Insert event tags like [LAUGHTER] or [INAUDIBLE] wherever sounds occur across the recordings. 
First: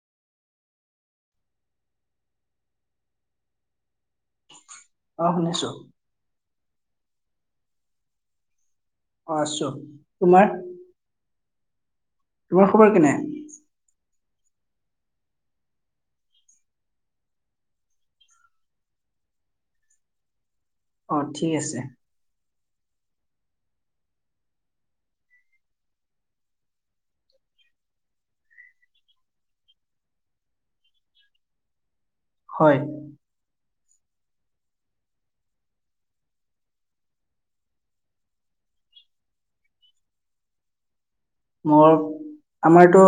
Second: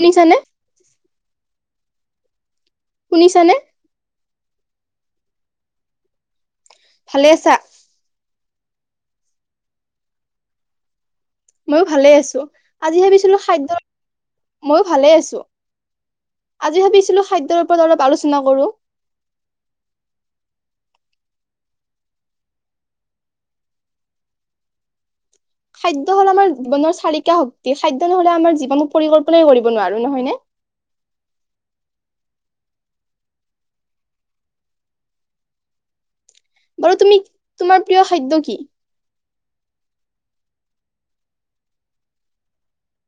শুনিছানে? শুনিছানে? অ', শুনিছোঁ। ভালে আছা? অ', আছো, তোমাৰ? ময়ো ভালে আছো, তোমাৰ খবৰ আজি কেনে ভাবিছিলো খাদ্যৰ ময়ো ভালে আছোঁ, আজি ভাবিছিলো, খাদ্যৰ ওপৰত অলপ আলোচনা কৰোঁ। অ', ঠিক আছে। খাদ্য হ'ল আমাৰ জীৱনৰ চাৰিকা শক্তি, খাদ্য নহ'লে আমাৰ জীৱন পৰিকল্পনাই কৰিব নোৱাৰো নহয় নে। হয়। বাৰু তুমি তোমাৰ প্ৰিয় খাদ্য কি? মোৰ আমাৰতো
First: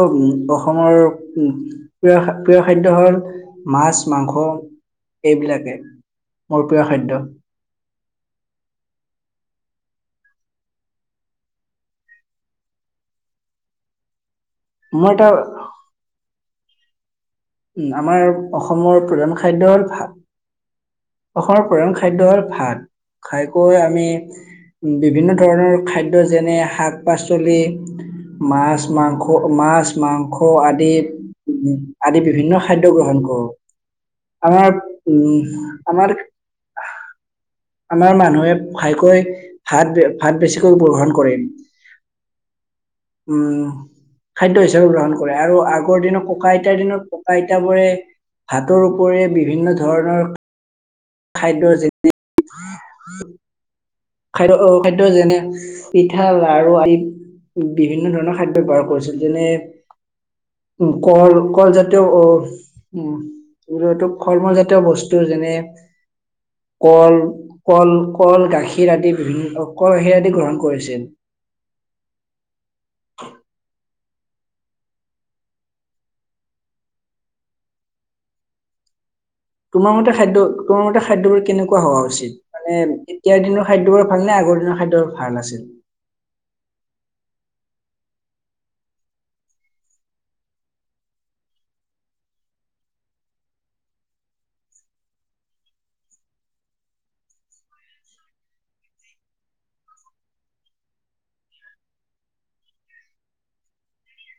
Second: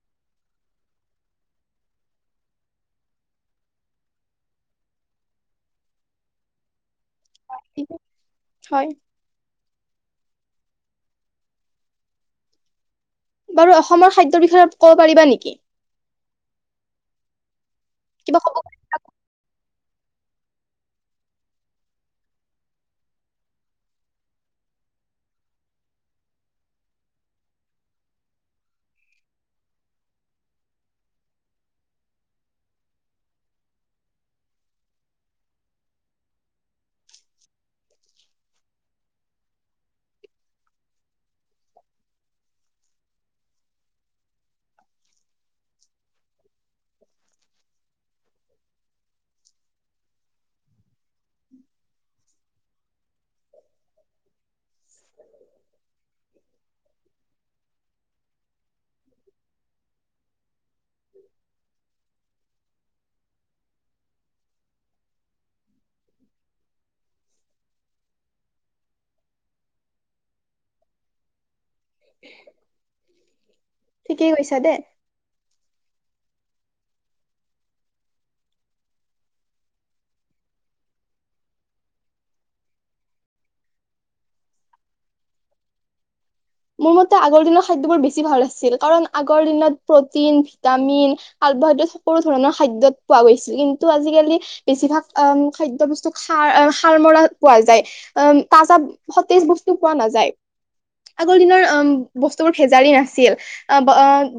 অসমৰ প্ৰিয় প্ৰিয় খাদ্য হ'ল, মাছ মাংস এইবিলাকে মোৰ প্ৰিয় খাদ্য। হয়। বাৰু অসমৰ খাদ্যৰ বিষয়ে ক'ব মোৰ এটা পাৰিবা নেকি? উম, উম আমাৰ কিবা ক'ব অসমৰ প্ৰধান খাদ্য হ'ল, ভাত [INAUDIBLE] অসমৰ প্ৰধান খাদ্য হ'ল ভাত, খাইকৈ আমি বিভিন্ন ধৰণৰ খাদ্য যেনে শাক পাচলি মাছ, মাংস মাছ, মাংস আদি আদি বিভিন্ন খাদ্য গ্ৰহণ কৰোঁ, আমাৰ উম আমাৰ আমাৰ মানুহে খাইকৈ ভাত ভাত বেছিকৈ উপশৰণ কৰে। [INAUDIBLE] উম, খাদ্য হিচাপে গ্ৰহণ কৰে, আৰু আগৰ দিনত ককা আইতাৰ দিনত আইত বোৰে, ভাতৰ উপৰি বিভিন্ন ধৰণৰ খাদ্য যেনে খাদ্য অ খাদ্য যেনে পিঠা লাৰু আদি। বিভিন্ন ধৰণৰ খাদ্য ব্যৱহাৰ কৰিছিল, যেনে উম, কল কলজাতীয় উম, তো ফল মূল জাতীয় বস্তু যেনে কল কল কল গাখীৰ আদি বিভিন্ন কল গাখীৰ আদি গ্ৰহণ কৰিছিল। ঠিকেই কৈছা দে। তোমাৰ মতে খাদ্য তোমাৰ মতে খাদ্যবোৰ কেনেকুৱা হোৱা উচিত? মানে এতিয়াৰ দিনৰ খাদ্যবোৰ ভাল নে, আগৰ দিনৰ খাদ্যবোৰ ভাল আছিল? মোৰ মতে আগৰ দিনৰ খাদ্যবোৰ বেছি ভাল আছিল, কাৰণ আগৰ দিনত প্ৰটিন ভিটামিন কাৰ্বহাইড্ৰেট সকলো ধৰণৰ খাদ্যত পোৱা গৈছিল। কিন্তু আজিকালি বেছিভাগ আঁহ খাদ্য বস্তু সাৰ সাৰ মৰা পোৱা যায়। অম তাজা সতেজ বস্তু পোৱা নাযায়। আগৰ দিনৰ ঔম বস্তুবোৰ ভেজাৰি নাছিল। অঁ বা অঁ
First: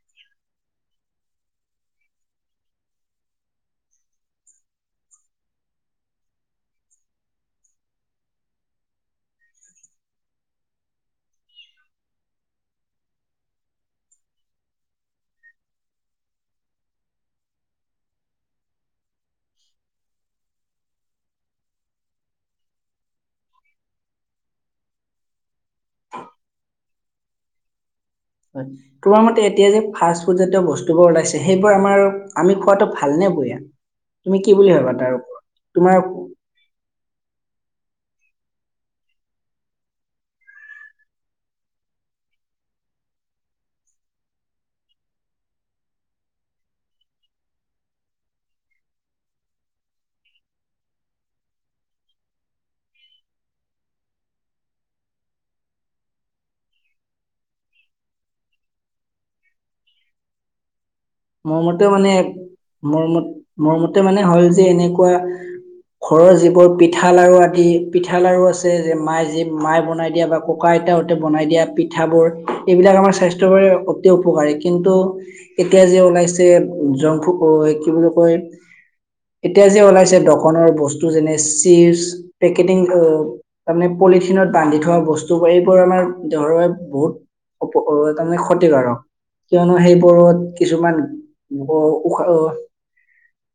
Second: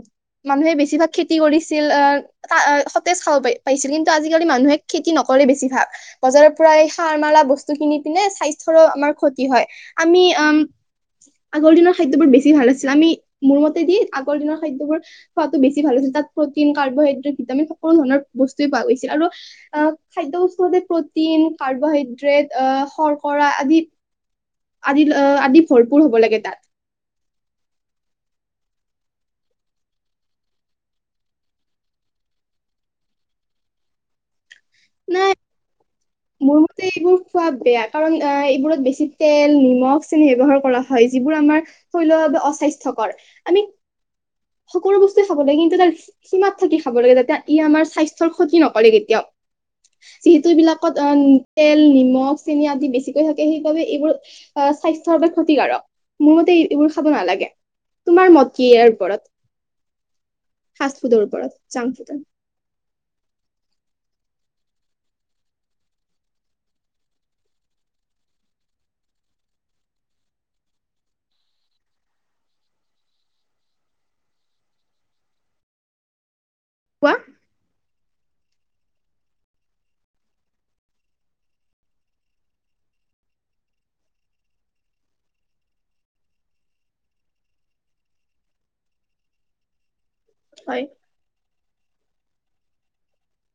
মানুহে বেছিভাগ খেতি কৰিছিল। অঁহ কা সতেজ খাব পাইছিল। কিন্তু আজিকালি মানুহে খেতি নকৰে বেছি ভাগ। বজাৰৰ পৰা সাৰ মাৰা বস্তু কিনি পিনে স্বাস্থ্যৰো আমাৰ ক্ষতি হয়। আমি উম আগৰ দিনৰ খাদ্যবোৰ বেছি ভাল আছিল। আমি মোৰ মতে দি আগৰ দিনৰ খাদ্যবোৰ খোৱাতটো বেছি ভাল আছিল। তাত প্ৰটিন কাৰ্বহাইড্ৰেট ভিটামিন সকলো ধৰণৰ বস্তুয়ে পোৱা গৈছিল, আৰু অঁ খাদ্য বস্তু সদায় প্ৰটিন কাৰ্বহাইড্ৰেট অঁ শৰ্কৰা আদি আদি আদি ভৰপূৰ হ'ব লাগে তাত। হয়। তোমাৰ মতে এতিয়া যে ফাষ্ট ফুড জাতীয় বস্তুবোৰ ওলাইছে সেইবোৰ আমাৰ আমি খোৱাটো ভালনে বেয়া? তুমি কি বুলি ভাবা তাৰ নাই ওপৰত? তোমাৰ মোৰ মতে এইবোৰ খোৱা বেয়া, কাৰণ এইবোৰত বেছি তেল নিমখ চেনি ব্যৱহাৰ কৰা হয়। যিবোৰ আমাৰ থলুৱা ভাবে অস্বাস্থ্যকৰ। আমি সকলো বস্তুৱে খাব লাগে, কিন্তু তাৰ সীমাত থাকি খাব লাগে, যাতে ই আমাৰ স্বাস্থ্যৰ ক্ষতি নকৰে কেতিয়াও। যিহেতু এবিলাকত অঁ তেল নিমখ চেনি আদি বেছিকৈ থাকে সেইবাবে এইবোৰ আঁহ স্বাস্থ্যৰ বাবে ক্ষতিকাৰক মোৰ মতে এইবোৰ খাব নালাগে। তোমাৰ মত কি ইয়াৰ ওপৰত? ফাষ্ট ফুডৰ ওপৰত। মোৰ জাংক মতে মানে ফুডৰ মোৰমতে মোৰ মতে মানে হল যে এনেকুৱা ঘৰৰ যিবোৰ পিঠা লাড়ু আদি পিঠা লাড়ু আছে, যে মায়ে যি মাই বনাই দিয়া বা ককা আইতাহতে বনাই দিয়া পিঠাবোৰ, এইবিলাক আমাৰ স্বাস্থ্যৰ বাবে অতি উপকাৰী কিন্তু এতিয়া যে ওলাইছে কোৱা জংকফু কি বুলি কয়? এতিয়া যে ওলাইছে দকনৰ বস্তু যেনে চিপছ, পেকেটিং তাৰমানে পলিথিনত বান্ধি থোৱা বস্তুবোৰ এইবোৰ আমাৰ দেহৰে বহুত অ', তাৰমানে ক্ষতিকাৰক, কিয়নো সেইবোৰত হয় কিছুমান ব উখ, আহ',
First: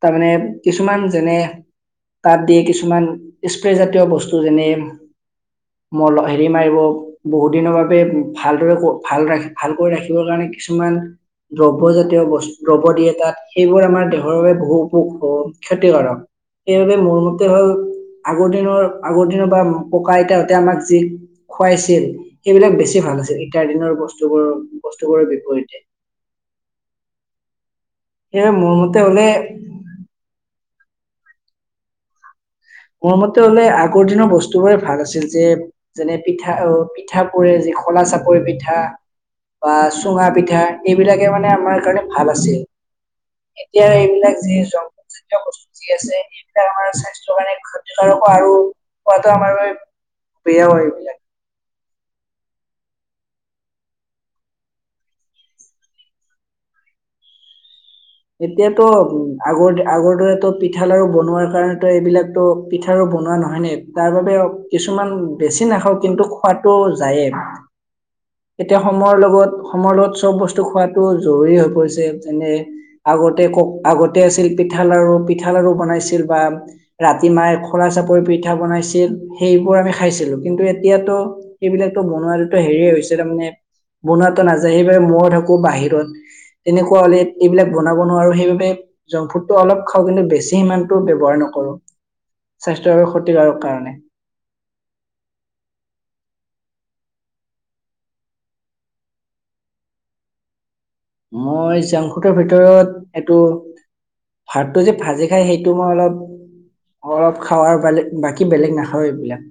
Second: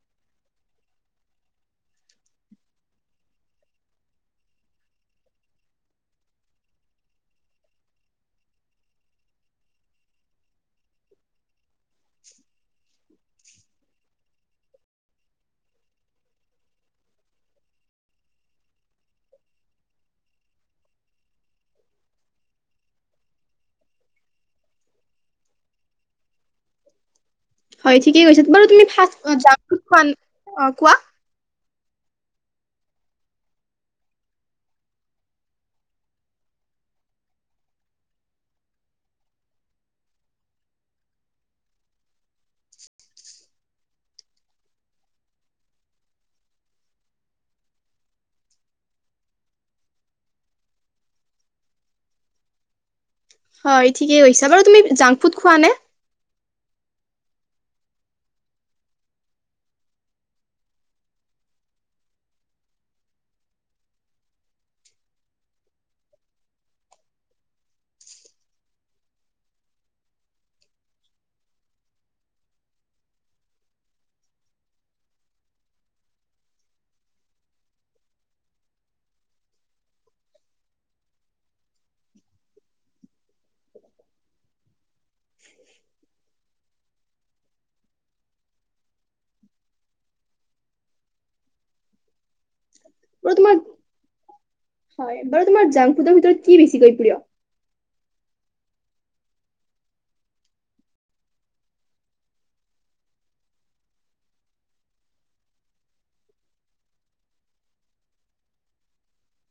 তাৰমানে কিছুমান যেনে তাত দিয়ে কিছুমান স্প্ৰেজাতীয় বস্তু যেনে মোৰ ল হেৰি মাৰিব। বহুত দিনৰ বাবে ভালদৰে ভাল ৰাখি ভাল কৰি ৰাখিবৰ কাৰণে কিছুমান দ্ৰব্য জাতীয় বস্তু দ্ৰব্য দিয়ে তাত, সেইবোৰ আমাৰ দেহৰ বাবে বহু উপ ক্ষতিকাৰক। সেইবাবে মোৰ মতে হ'ল, আগৰ দিনৰ আগৰ দিনৰ বা ককা আইতাহতে আমাক যি খুৱাইছিল, সেইবিলাক বেছি ভাল আছিল, এতিয়া দিনৰ বস্তুবোৰৰ বস্তু বোৰৰ বিপৰীতে। হয় ঠিকেই কৈছা, সেয়ে বাৰু মোৰ তুমি মতে হলে ফাৰ্ষ জাংক ফুদ খোৱা অ', কোৱা? মোৰ মতে হ'লে আগৰ দিনৰ বস্তু বোৰে ভাল আছিল, যে যেনে পিঠা আহ', পিঠা পুৰে যি খোলা চাপৰি পিঠা। বা চুঙা পিঠা, এইবিলাকে মানে আমাৰ কাৰণে ভাল আছিল। এতিয়া আৰু এইবিলাক যি জংকফুদ জাতীয় বস্তু যি আছে, এইবিলাক আমাৰ স্বাস্থ্যৰ কাৰণে ক্ষতিকাৰকো আৰু খোৱাটো আমাৰ বাবে বেয়াও হয় এইবিলাক। হয়, ঠিকে কৈছা, বাৰু তুমি জাংক ফুড খোৱা নে? এতিয়াতো আগৰ আগৰ দৰেটো পিঠা লাড়ু বনোৱাৰ কাৰণেতো এইবিলাকতো পিঠা বনোৱা নহয় নে, তাৰ বাবেও কিছুমান বেছি নাখাওঁ, কিন্তু খোৱাটো যায়ে। [INAUDIBLE] এতিয়া সময়ৰ লগত সময়ৰ লগত চব বস্তু খোৱাটো জৰুৰী হৈ পৰিছে, এনে আগতে কক আগতে আছিল পিঠা লাড়ু, পিঠা লাড়ু বনাইছিল বা ৰাতি মায়ে খোলা চাপৰি পিঠা বনাইছিল, সেইবোৰ আমি খাইছিলো, কিন্তু এতিয়াতো সেইবিলাকো বনোৱাতোতো হেৰিয়ে হৈছে, তাৰমানানে বনোৱাটো নাযায়, সেইবাবে মই থাকো বাহিৰত। তেনেকুৱা হ'লে এইবিলাক বনাব নোৱাৰো, সেইবাবে জংক ফুডটো অলপ খাওঁ, কিন্তু বেছি সিমানটো ব্যৱহাৰ নকৰো। স্বাস্থ্যৰ বাবে বাৰু তোমাৰ ক্ষতিকাৰক কাৰণে। হয়, বাৰু তোমাৰ জাংক ফুডৰ ভিতৰত কি বেছিকৈ প্ৰিয়? মই জাংকফুদৰ ভিতৰত এইটো ভাতটো যে ভাজি খাই, সেইটো মই অলপ অলপ খাওঁ আৰু, বেলেগ বাকী বেলেগ নাখাওঁ এইবিলাক।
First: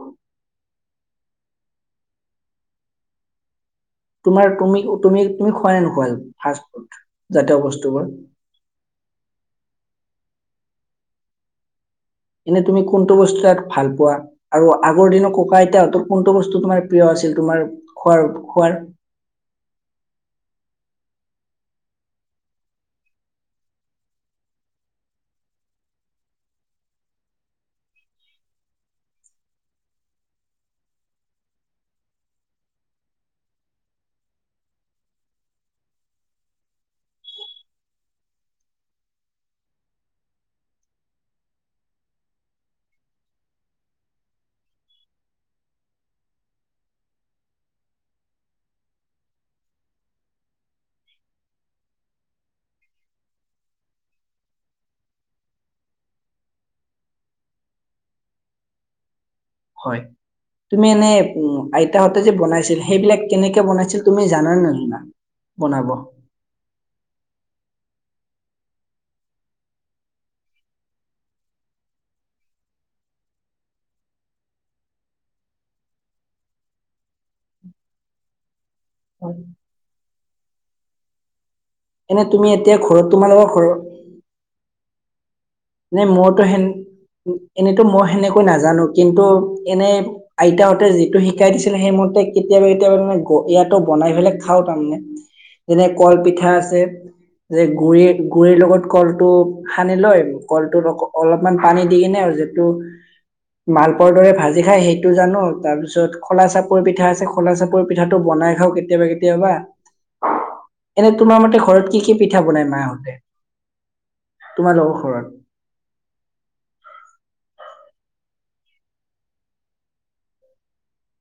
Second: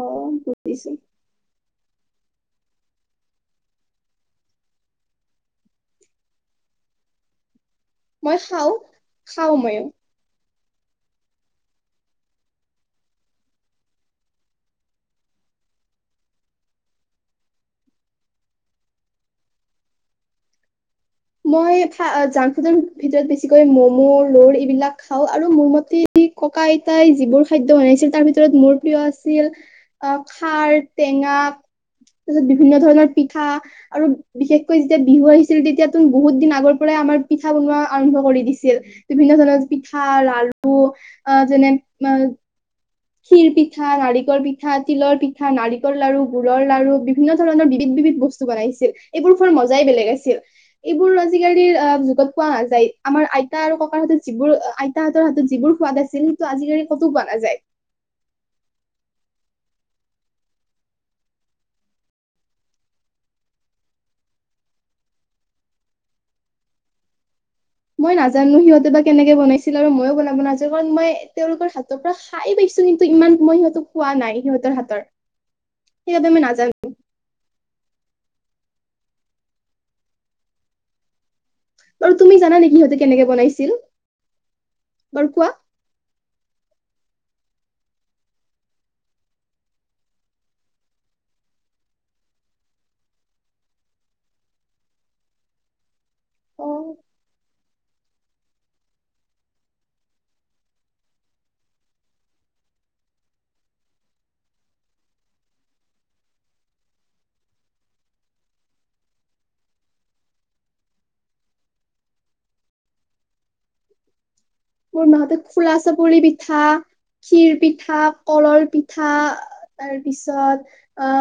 অ', বুজিছো। তোমাৰ তুমি তুমি তুমি খোৱা নে নোখোৱা ফাষ্ট ফুড জাতীয় বস্তুবোৰ? মই খাও, খাও ময়ো। এনেই তুমি কোনটো বস্তু তাত ভাল পোৱা? আৰু আগৰ দিনত ককা আইতাহঁতৰ কোনটো বস্তু তোমাৰ প্ৰিয় আছিল? তোমাৰ খোৱাৰ খোৱাৰ মই জাংক ফুডৰ ভিতৰত বেছিকৈ মম', ৰৰ এইবিলাক খাওঁ, আৰু মোৰ মতে ককা আইতাই যিবোৰ খাদ্য বনাইছিল, তাৰ ভিতৰত মোৰ প্ৰিয় আছিল অ', খাৰ, টেঙা তাৰপিছত বিভিন্ন ধৰণৰ পিঠা, আৰু বিশেষকৈ যেতিয়া বিহু আহিছিল তেতিয়া তুন বহুত দিন আগৰ পৰাই আমাৰ পিঠা বনোৱা আৰম্ভ কৰি দিছিল। বিভিন্ন ধৰণৰ পিঠা লাড়ু আ, যেনে খীৰ পিঠা, নাৰিকল পিঠা, তিলৰ পিঠা, নাৰিকল লাড়ু, গুৰ লাড়ু, বিভিন্ন ধৰণৰ বিবিধ বিবিধ বস্তু বনাইছিল, এইবোৰ খোৱাৰ মজাই বেলেগ আছিল। এইবোৰ আজিকালিৰ আ, যুগত পোৱা নাযায় আমাৰ আইতা আৰু ককাৰ হঁতে যিবোৰ আ আইতাহঁতৰ হাতত যিবোৰ সোৱাদ আছিল সেইটো আজিকাৰি কতো পোৱা নাযায়। হয়। তুমি এনে উম, আইতাহঁতে যে বনাইছিল সেইবিলাক কেনেকে বনাইছিল তুমি জানানে নাজানা? বনাব। মই নাজানো সিহঁতে বা কেনেকে বনাইছিলে আৰু ময়ো বনাব নাজা কাৰণ মই তেওঁলোকৰ হাতৰ পৰা খাই পাইছো কিন্তু ইমান মই সিহঁতক পোৱা নাই সিহঁতৰ হাতৰ, সেইবাবে মই নাজা [INAUDIBLE] বাৰু এনে তুমি জানা নেকি এতিয়া সিহঁতে ঘৰত কেনেকে তোমালোকৰ বনাইছিল ঘৰত বাৰু কোৱা নে মইতো সেন এনেতো মই সেনেকৈ নাজানো কিন্তু এনে আইতাহঁতে যিটো শিকাই দিছিল সেইমতে কেতিয়াবা কেতিয়াবা ইয়াতো বনাই পেলাই খাও তাৰমানে যেনে কলপিঠা অ আছে যে গুৰি গুৰিৰ লগত কলটো সানি লয় কলটোত অ, অলপমান পানী দি কিনে আৰু যিটো মালপোৱা দৰে ভাজি খাই সেইটো জানো তাৰ পিছত খলা চাপৰ পিঠা আছে খলা চাপৰ পিঠাটো বনাই খাও কেতিয়াবা কেতিয়াবা এনে তোমাৰ মতে ঘৰত কি কি পিঠা বনাই মাহঁতে? [INAUDIBLE] তোমালোকৰ মোৰ ঘৰত মাহঁতে খোলা চাপৰি পিঠা, খিৰ পিঠা, কলৰ পিঠা তাৰ পিছত আ,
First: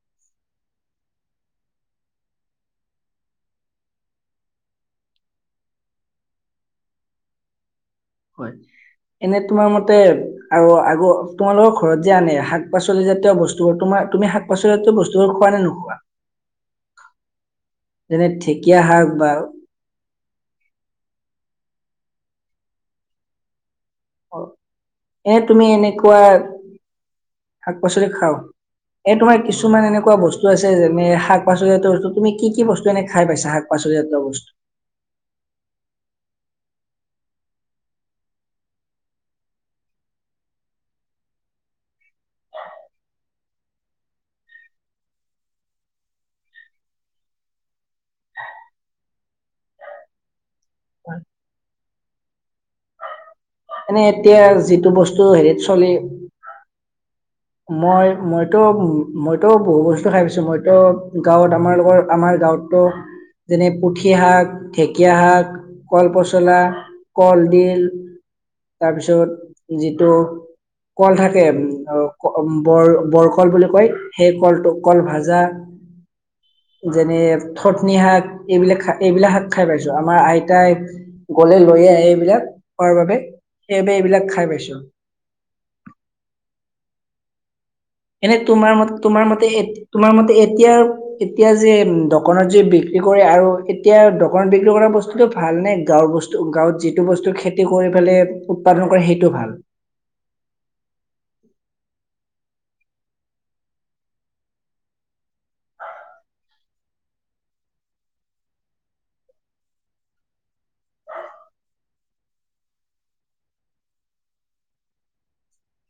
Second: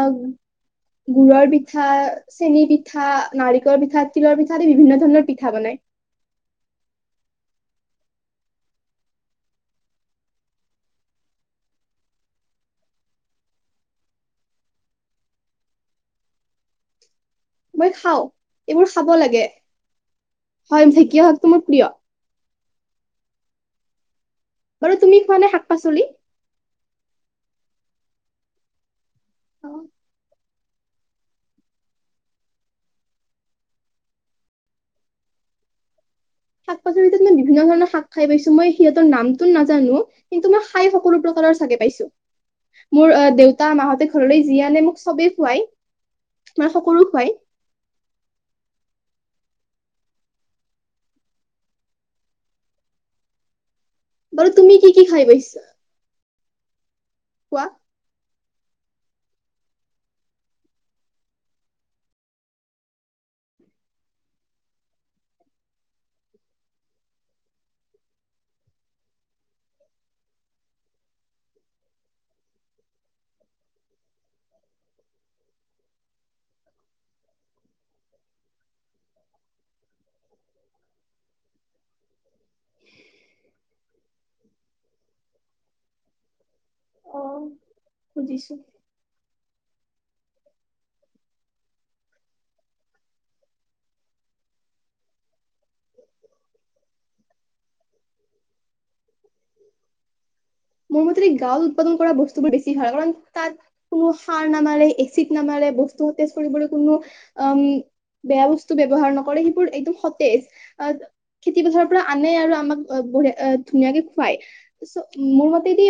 গুৰৰ পিঠা চেনী পিঠা, নাৰিকল পিঠা, তিলৰ পিঠা আদি বিভিন্ন ধৰণৰ পিঠা বনায়। হয়, এনে তোমাৰ মতে আৰু আৰু তোমালোকৰ ঘৰত যে আনে শাক পাচলি জাতীয় বস্তুবোৰ তোমাৰ তুমি শাক [UNINTELLIGIBLE] বস্তুবোৰ খোৱা নে নোখোৱা? মই খাও, যেনে ঢেকীয়া এইবোৰ শাক খাব বা লাগে। হয়, ঢেঁকীয়া শাকটো মোৰ প্ৰিয়। বাৰু এ খোৱা নে শাক তুমি পাচলি এনেকুৱা শাক পাচলি খাও, এ তোমাৰ কিছুমান শাক এনেকুৱা বস্তু আছে যেনে শাক পাচলি জাতীয় বস্তু, তুমি কি কি বস্তু এনে খাই পাইছা শাক পাচলি জাতীয় বস্তু শাক পাচলিৰ ভিতৰত মই বিভিন্ন ধৰণৰ শাক খাই পাইছো মই সিহঁতৰ নামটো নাজানো কিন্তু মই খাই সকলো প্ৰকাৰৰ চাগে পাইছো। মোৰ আ, দেউতা মাহঁতে ঘৰলৈ যি আনে মোক চবে খুৱাই, মানে সকলো খুৱাই। [INAUDIBLE] এনেই এতিয়া বাৰু তুমি কি যিটো কি বস্তু খাই পাইছা হেৰিত চলি মই মইতো - মইতো বহু বস্তু খাই পাইছো, মইতো গাঁৱত আমাৰ লগৰ আমাৰ গাঁৱততো যেনে পুঠি শাক, ঢেঁকীয়া শাক কল পচলা, কলডিল তাৰপিছত যিটো কল থাকে বৰ বৰকল বুলি কয়, সেই কলটো কল ভাজা যেনে থতনি শাক এইবিলাক এইবিলাক শাক খাই পাইছো আমাৰ আইতাই গলে লৈয়ে আহে এইবিলাক খোৱাৰ বাবে, সেইবে এইবিলাক খাই পাইছো। অ। এনে তোমাৰ ম তোমাৰ মতে তোমাৰ মতে এতিয়া। এতিয়া যে দোকনত যে বিক্ৰী কৰে আৰু এতিয়া দোকনত বিক্ৰী কৰা বস্তুুতটো ভাল নে গাঁৱৰ বস্তু। গাঁৱত যিটো বস্তু খেতি কৰি পেলে উৎপাদন কৰে সেইটো ভাল। মো মতেদি গাঁৱত উৎপাদন কৰা বস্তুবোৰ বেছি ভাল কাৰণ তাত। কোনো সাৰ নামাৰে এচিড নামাৰে বস্তু সতেজ কৰিবলৈ কোনো অ উম। বেয়া বস্তু ব্যৱহাৰ নকৰে সেইবোৰ একদম সতেজ। খেতি পথাৰৰ পৰা আনে আৰু আমাক বঢ ধুনীয়াকে খুৱাই চ মোৰ ম। মোৰ মতেদি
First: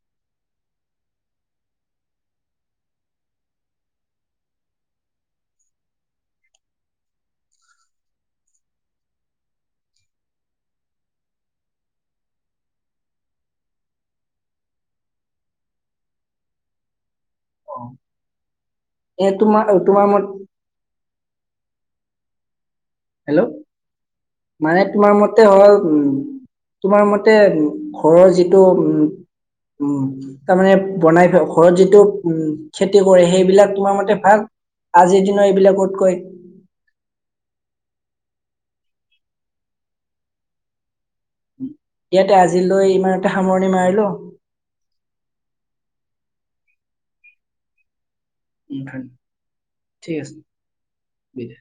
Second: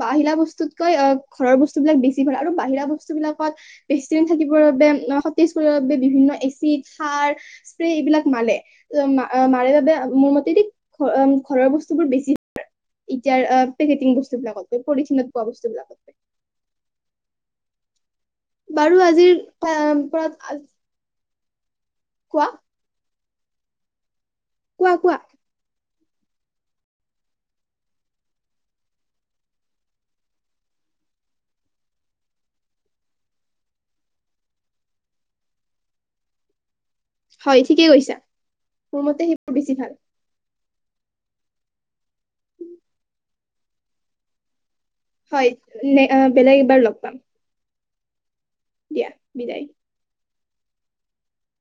বাহিৰা বস্তুতকৈ আহ ঘৰৰ বস্তু বিলাক বেছি ভাল আৰু বাহিৰা বস্তু বিলাকত। বেছিদিন থাকিবৰ বাবে সতেজ কৰিবৰ বাবে বিভিন্ন এচিড সাৰ। স্প্ৰে এইবিলাক মালে। মাৰে বাবে মোৰ মতে দি ঘৰৰ বস্তু বোৰ বেছি চলে। এতিয়া পেকেটিং বস্তু বিলাকতকৈ পলিথিনত পোৱা বস্তু বিলাকতকৈ। অ। বাৰু আজিৰ তাৰ মত ওপৰত। কোৱা? হেল্ল' মাইয়ে কোৱা তোমাৰ কোৱা মতে। তে হ'ল উম তোমাৰ মতে উ ঘৰৰ যিটো উম উম। তাৰমানে বনাই থোৱা ঘৰত যিটো উ খেতি কৰে সেইবিলাক তোমাৰ মতে ভাল। আজিৰ দিনৰ এইবিলাকতকৈ। হয় ঠিকেই কৈছা মোৰ মতে সেইবোৰ বেছি ভাল। ইয়াতে আজিলৈ ইমানতে সামৰণি মাৰিলোঁ। হয় বেলেগ এবাৰ লগ পাম। উম দিয়া বিদায় ঠিক আছে দে।